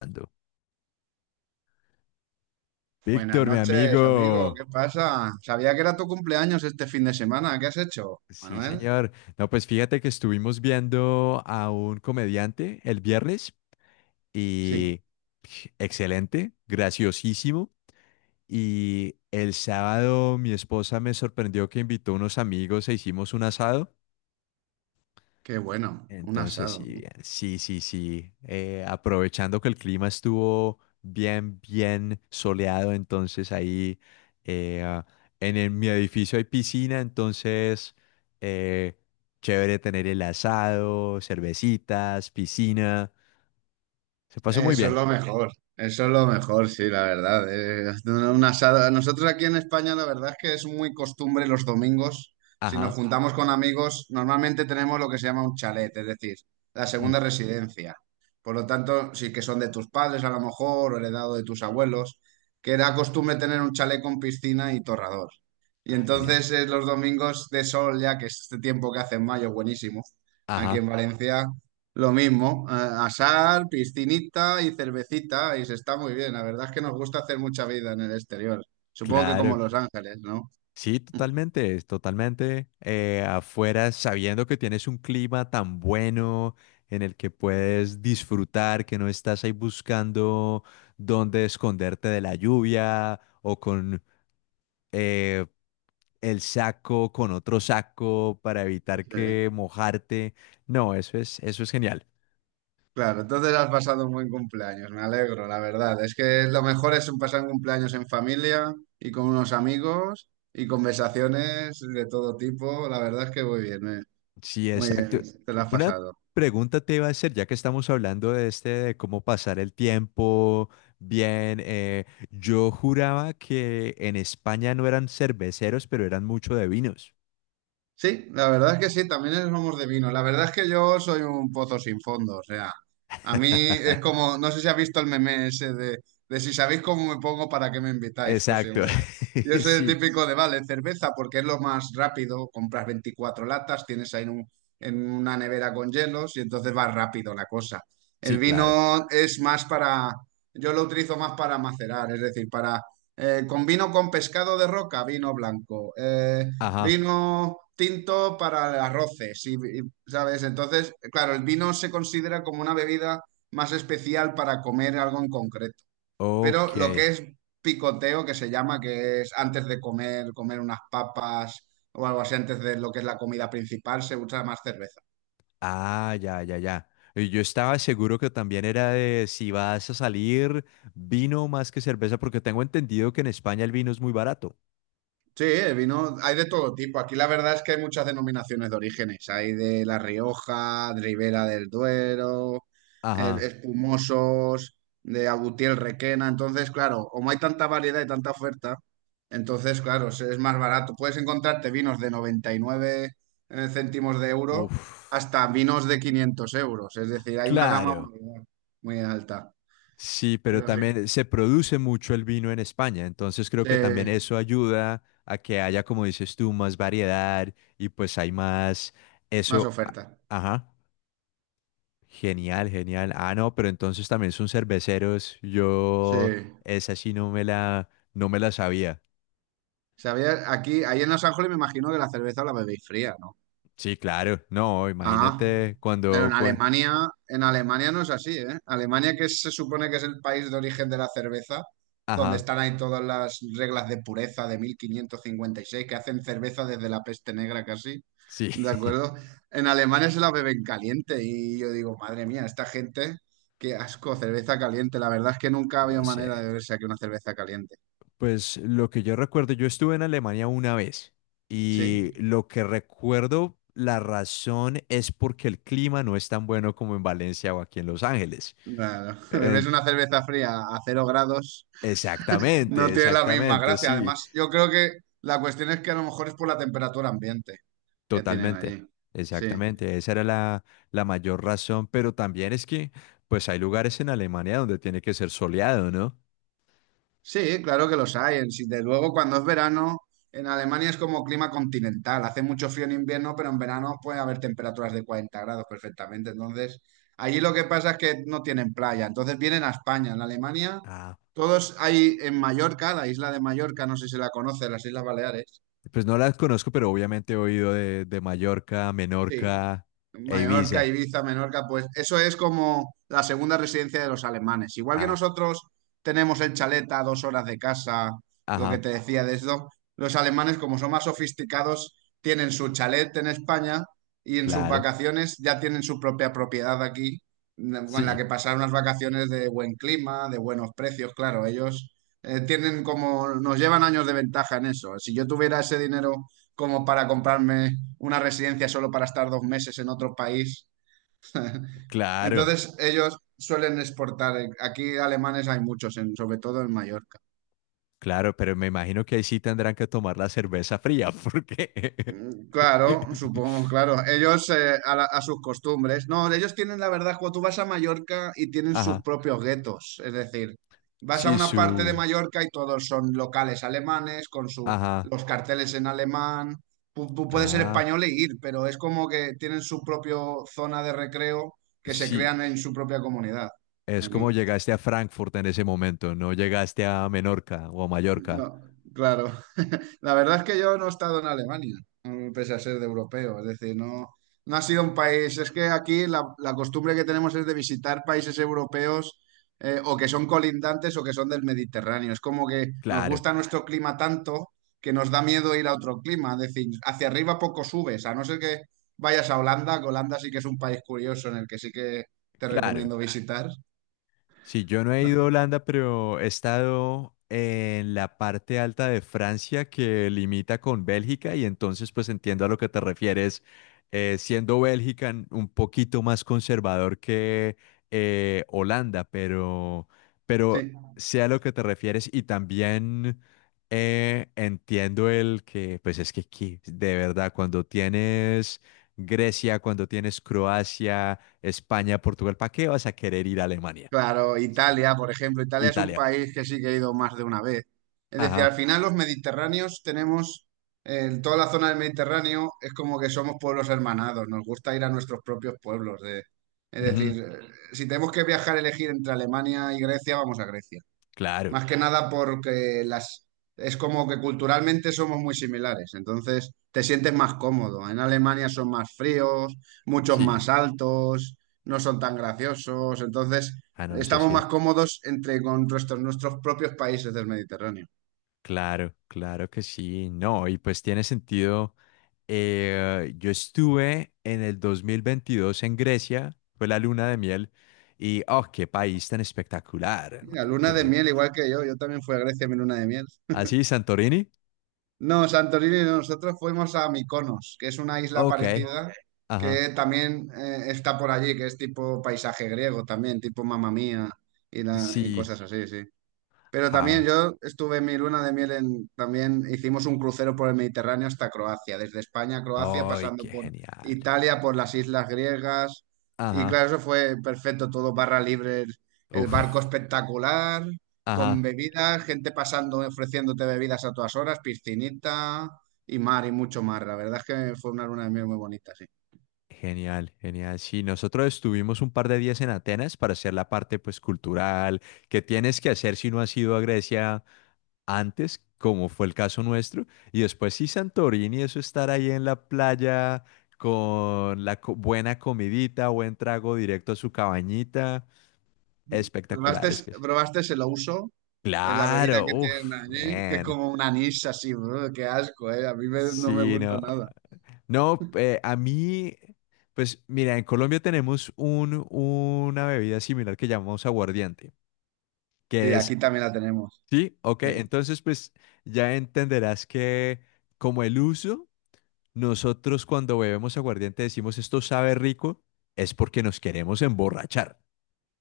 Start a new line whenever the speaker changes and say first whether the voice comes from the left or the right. left: Ando.
right: Buenas
left: Víctor, mi
right: noches, amigo.
left: amigo.
right: ¿Qué pasa? Sabía que era tu cumpleaños este fin de semana. ¿Qué has hecho,
left: Sí,
right: Manuel?
left: señor. No, pues fíjate que estuvimos viendo a un comediante el viernes
right: Sí,
left: y excelente, graciosísimo. Y el sábado mi esposa me sorprendió que invitó unos amigos e hicimos un asado.
right: qué bueno. Un
left: Entonces, sí,
right: asado.
left: bien. Sí, sí, sí. Aprovechando que el clima estuvo bien, bien soleado, entonces ahí eh, ah, mi edificio hay piscina, entonces eh, chévere tener el asado, cervecitas, piscina. Se pasó muy
right: Eso es
left: bien.
right: lo mejor, eso es lo mejor, sí, la verdad. Una asada. Nosotros aquí en España, la verdad es que es muy costumbre los domingos, si nos
left: Ajá.
right: juntamos con amigos, normalmente tenemos lo que se llama un chalet, es decir, la segunda
left: Mm.
right: residencia. Por lo tanto, sí que son de tus padres a lo mejor, o heredado de tus abuelos, que era costumbre tener un chalet con piscina y torrador. Y
left: Ah, genial.
right: entonces los domingos de sol, ya que es este tiempo que hace en mayo, buenísimo, aquí en
left: Ajá,
right: Valencia. Lo mismo, asar, piscinita y cervecita, y se está muy bien. La verdad es que nos gusta hacer mucha vida en el exterior. Supongo que como
left: claro.
right: Los Ángeles, ¿no?
left: Sí, totalmente, es totalmente. Afuera, sabiendo que tienes un clima tan bueno en el que puedes disfrutar, que no estás ahí buscando dónde esconderte de la lluvia o con eh, el saco, con otro saco para evitar
right: Sí.
left: que mojarte. No, eso es genial.
right: Claro, entonces has pasado un buen cumpleaños, me alegro, la verdad. Es que lo mejor es un pasar un cumpleaños en familia y con unos amigos y conversaciones de todo tipo. La verdad es que muy bien.
left: Sí,
right: Muy
left: exacto.
right: bien, te lo has
left: Una
right: pasado.
left: pregunta te iba a hacer, ya que estamos hablando de este, de cómo pasar el tiempo bien. Yo juraba que en España no eran cerveceros, pero eran mucho de vinos.
right: Sí, la verdad es que sí, también somos de vino. La verdad es que yo soy un pozo sin fondo, o sea, a mí es como, no sé si has visto el meme ese de si sabéis cómo me pongo, ¿para qué me invitáis? Pues
left: Exacto.
right: igual. Exacto. Yo soy el
left: Sí,
right: típico de, vale, cerveza porque es lo más rápido, compras 24 latas, tienes ahí en una nevera con hielos y entonces va rápido la cosa. El
left: sí, claro.
right: vino es más para, yo lo utilizo más para macerar, es decir, para, con vino con pescado de roca, vino blanco.
left: Ajá.
right: Vino tinto para arroces, y, ¿sabes? Entonces, claro, el vino se considera como una bebida más especial para comer algo en concreto. Pero
left: Ok.
right: lo que es picoteo, que se llama, que es antes de comer, comer unas papas o algo así, antes de lo que es la comida principal, se usa más cerveza.
left: Ah, ya, ya, ya. Y yo estaba seguro que también era de si vas a salir vino más que cerveza, porque tengo entendido que en España el vino es muy barato.
right: Sí, el vino hay de todo tipo. Aquí la verdad es que hay muchas denominaciones de orígenes. Hay de La Rioja, de Ribera del Duero,
left: Ajá.
right: espumosos, de Agutiel Requena. Entonces, claro, como hay tanta variedad y tanta oferta, entonces, claro, es más barato. Puedes encontrarte vinos de 99 céntimos de euro
left: Uf.
right: hasta vinos de 500 euros. Es decir, hay una gama
left: Claro,
right: muy, muy alta.
left: sí, pero
right: Pero sí,
left: también se produce mucho el vino en España, entonces creo
right: sí,
left: que también eso ayuda a que haya, como dices tú, más variedad y pues hay más,
right: más
left: eso,
right: oferta.
left: ajá, genial, genial. Ah, no, pero entonces también son cerveceros,
right: Sí.
left: yo esa sí no me la sabía.
right: Sabía, aquí, ahí en Los Ángeles me imagino que la cerveza la bebéis fría, ¿no?
left: Sí, claro, no,
right: Ah,
left: imagínate
right: pero
left: cuando,
right: En Alemania no es así, ¿eh? Alemania, que se supone que es el país de origen de la cerveza, donde
left: ajá,
right: están ahí todas las reglas de pureza de 1556 que hacen cerveza desde la peste negra casi,
left: sí.
right: ¿de acuerdo? En Alemania se la beben caliente y yo digo, madre mía, esta gente, qué asco, cerveza caliente. La verdad es que nunca
left: No
right: había
left: sé.
right: manera de beberse aquí una cerveza caliente,
left: Pues lo que yo recuerdo, yo estuve en Alemania una vez y
right: ¿sí?
left: lo que recuerdo, la razón es porque el clima no es tan bueno como en Valencia o aquí en Los Ángeles.
right: Claro,
left: Eh,
right: bebes una cerveza fría a 0 grados, no
left: Exactamente,
right: tiene la misma
left: exactamente,
right: gracia.
left: sí,
right: Además, yo creo que la cuestión es que a lo mejor es por la temperatura ambiente que tienen
left: totalmente,
right: allí. Sí,
left: exactamente. Esa era la mayor razón, pero también es que pues hay lugares en Alemania donde tiene que ser soleado, ¿no?
right: sí, claro que los hay. Sí, De luego, cuando es verano, en Alemania es como clima continental. Hace mucho frío en invierno, pero en verano puede haber temperaturas de 40 grados perfectamente. Entonces, allí lo que pasa es que no tienen playa. Entonces vienen a España. En Alemania,
left: Ah,
right: todos hay en Mallorca, la isla de Mallorca, no sé si la conoce, las Islas Baleares.
left: pues no las conozco, pero obviamente he oído de Mallorca,
right: Sí,
left: Menorca e
right: Mallorca,
left: Ibiza.
right: Ibiza, Menorca, pues eso es como la segunda residencia de los alemanes. Igual que
left: Ah,
right: nosotros tenemos el chalet a 2 horas de casa, lo que
left: ajá,
right: te decía de esto, los alemanes, como son más sofisticados, tienen su chalet en España y en sus
left: claro.
right: vacaciones ya tienen su propia propiedad aquí, con la que
left: Sí,
right: pasar unas vacaciones de buen clima, de buenos precios. Claro, ellos tienen como, nos llevan años de ventaja en eso. Si yo tuviera ese dinero como para comprarme una residencia solo para estar 2 meses en otro país.
left: claro,
right: Entonces ellos suelen exportar. Aquí alemanes hay muchos, sobre todo en Mallorca.
left: claro, pero me imagino que ahí sí tendrán que tomar la cerveza fría, porque.
right: Claro, supongo, claro. Ellos a sus costumbres. No, ellos tienen la verdad, cuando tú vas a Mallorca y tienen sus
left: Ajá,
right: propios guetos. Es decir, vas a
left: sí,
right: una parte de
left: su.
right: Mallorca y todos son locales alemanes con
left: Ajá,
right: los carteles en alemán. Tú puedes ser
left: ah,
right: español e ir, pero es como que tienen su propia zona de recreo que se
left: sí,
right: crean en su propia comunidad.
left: es como
right: Aquí.
left: llegaste a Frankfurt en ese momento, no llegaste a Menorca o a Mallorca.
right: No, claro. La verdad es que yo no he estado en Alemania, pese a ser de europeo. Es decir, no, no ha sido un país. Es que aquí la costumbre que tenemos es de visitar países europeos o que son colindantes o que son del Mediterráneo. Es como que nos
left: Claro,
right: gusta nuestro clima tanto que nos da miedo ir a otro clima. Es decir, hacia arriba poco subes, a no ser que vayas a Holanda, que Holanda sí que es un país curioso en el que sí que te
left: claro.
right: recomiendo visitar.
left: Sí, yo no he ido a Holanda, pero he estado en la parte alta de Francia que limita con Bélgica y entonces pues entiendo a lo que te refieres, siendo Bélgica un poquito más conservador que Holanda, pero
right: Sí.
left: sé a lo que te refieres y también entiendo el que pues es que aquí, de verdad, cuando tienes Grecia, cuando tienes Croacia, España, Portugal, ¿para qué vas a querer ir a Alemania?
right: Claro,
left: Sí.
right: Italia, por ejemplo, Italia es un
left: Italia.
right: país que sí que he ido más de una vez. Es decir, al
left: Ajá.
right: final los mediterráneos tenemos, en toda la zona del Mediterráneo es como que somos pueblos hermanados, nos gusta ir a nuestros propios pueblos. Es
left: Ujú,
right: decir, Ujú. Si tenemos que viajar, elegir entre Alemania y Grecia, vamos a Grecia.
left: claro.
right: Más que nada porque las es como que culturalmente somos muy similares, entonces te sientes más cómodo. En Alemania son más fríos, muchos
left: Sí.
right: más altos, no son tan graciosos, entonces
left: Ah, no, eso
right: estamos
left: sí.
right: más cómodos entre con nuestros propios países del Mediterráneo.
left: Claro, claro que sí. No, y pues tiene sentido. Yo estuve en el 2022 en Grecia, fue la luna de miel, y oh, qué país tan espectacular,
right: Mira,
left: hermano.
right: luna de
left: ¿Qué?
right: miel, igual que yo también fui a Grecia en mi luna de miel.
left: Así, Santorini.
right: No, Santorini, no, nosotros fuimos a Mykonos, que es una isla
left: Ok.
right: parecida
left: Ajá.
right: que también está por allí, que es tipo paisaje griego también, tipo Mamma Mía y
left: Sí.
right: cosas así, sí. Pero también
left: Ah,
right: yo estuve en mi luna de miel también hicimos un crucero por el Mediterráneo hasta Croacia, desde España a Croacia,
left: ay,
right: pasando
left: qué
right: por
left: genial.
right: Italia, por las islas griegas. Y
left: Ajá.
right: claro, eso fue perfecto, todo barra libre, el barco
left: Uf.
right: espectacular, con
left: Ajá.
right: bebidas, gente pasando, ofreciéndote bebidas a todas horas, piscinita y mar y mucho mar. La verdad es que fue una luna de miel muy bonita, sí.
left: Genial, genial. Sí, nosotros estuvimos un par de días en Atenas para hacer la parte pues cultural que tienes que hacer si no has ido a Grecia antes, como fue el caso nuestro, y después sí Santorini, eso estar ahí en la playa con buena comidita, buen trago directo a su cabañita,
right: ¿Probaste,
left: espectacular, es que sí.
right: probaste el ouso? Es la bebida
left: Claro,
right: que tienen
left: uff,
right: allí, que es
left: man.
right: como un anís así, brr, qué asco, ¿eh? A mí no me
left: Sí,
right: gusta
left: no.
right: nada.
left: No, a mí, pues mira, en Colombia tenemos una bebida similar que llamamos aguardiente,
right: Sí,
left: que
right: aquí
left: es,
right: también la tenemos.
left: sí, ok,
right: Sí,
left: entonces pues ya entenderás que como el uso, nosotros cuando bebemos aguardiente decimos esto sabe rico, es porque nos queremos emborrachar,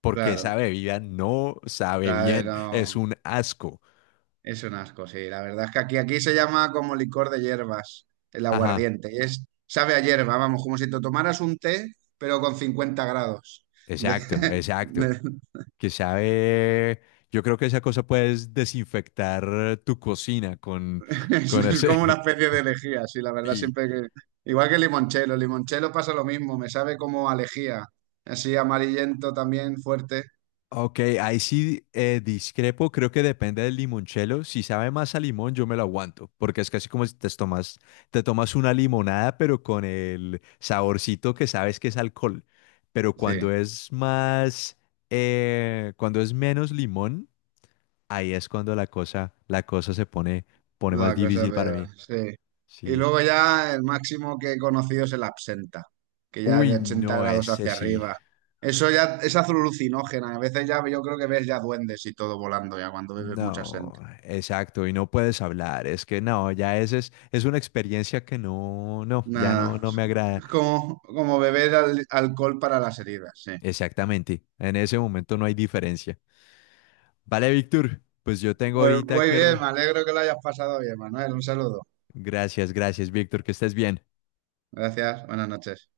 left: porque esa
right: claro. O
left: bebida no sabe
right: sea,
left: bien, es
right: no,
left: un asco.
right: es un asco, sí. La verdad es que aquí se llama como licor de hierbas, el
left: Ajá,
right: aguardiente. Y es, sabe a hierba, vamos, como si te tomaras un té, pero con 50 grados. De-
left: exacto, exacto.
right: de-
left: Que sabe, yo creo que esa cosa puedes desinfectar tu cocina con, con
right: es como una
left: ese.
right: especie de lejía, sí, la verdad,
left: Y,
right: siempre que... Igual que el limonchelo pasa lo mismo, me sabe como a lejía, así amarillento también, fuerte.
left: ok, ahí sí discrepo, creo que depende del limonchelo. Si sabe más a limón, yo me lo aguanto, porque es casi como si te tomas una limonada, pero con el saborcito que sabes que es alcohol. Pero cuando
right: Sí,
left: es más, cuando es menos limón, ahí es cuando la cosa se pone más
right: la cosa
left: difícil para
right: peor,
left: mí.
right: sí. Y
left: Sí.
right: luego ya el máximo que he conocido es el absenta, que ya es
left: Uy,
right: de 80
left: no,
right: grados
left: ese
right: hacia
left: sí.
right: arriba. Eso ya es alucinógena. A veces ya yo creo que ves ya duendes y todo volando ya cuando bebes mucha
left: No,
right: gente.
left: exacto, y no puedes hablar, es que no, ya ese es una experiencia que no, no, ya no,
right: Nada,
left: no me agrada.
right: es como beber alcohol para las heridas, sí.
left: Exactamente, en ese momento no hay diferencia. Vale, Víctor, pues yo tengo
right: Pues
left: ahorita
right: muy
left: que.
right: bien, me alegro que lo hayas pasado bien, Manuel. Un saludo.
left: Gracias, gracias, Víctor, que estés bien.
right: Gracias, buenas noches.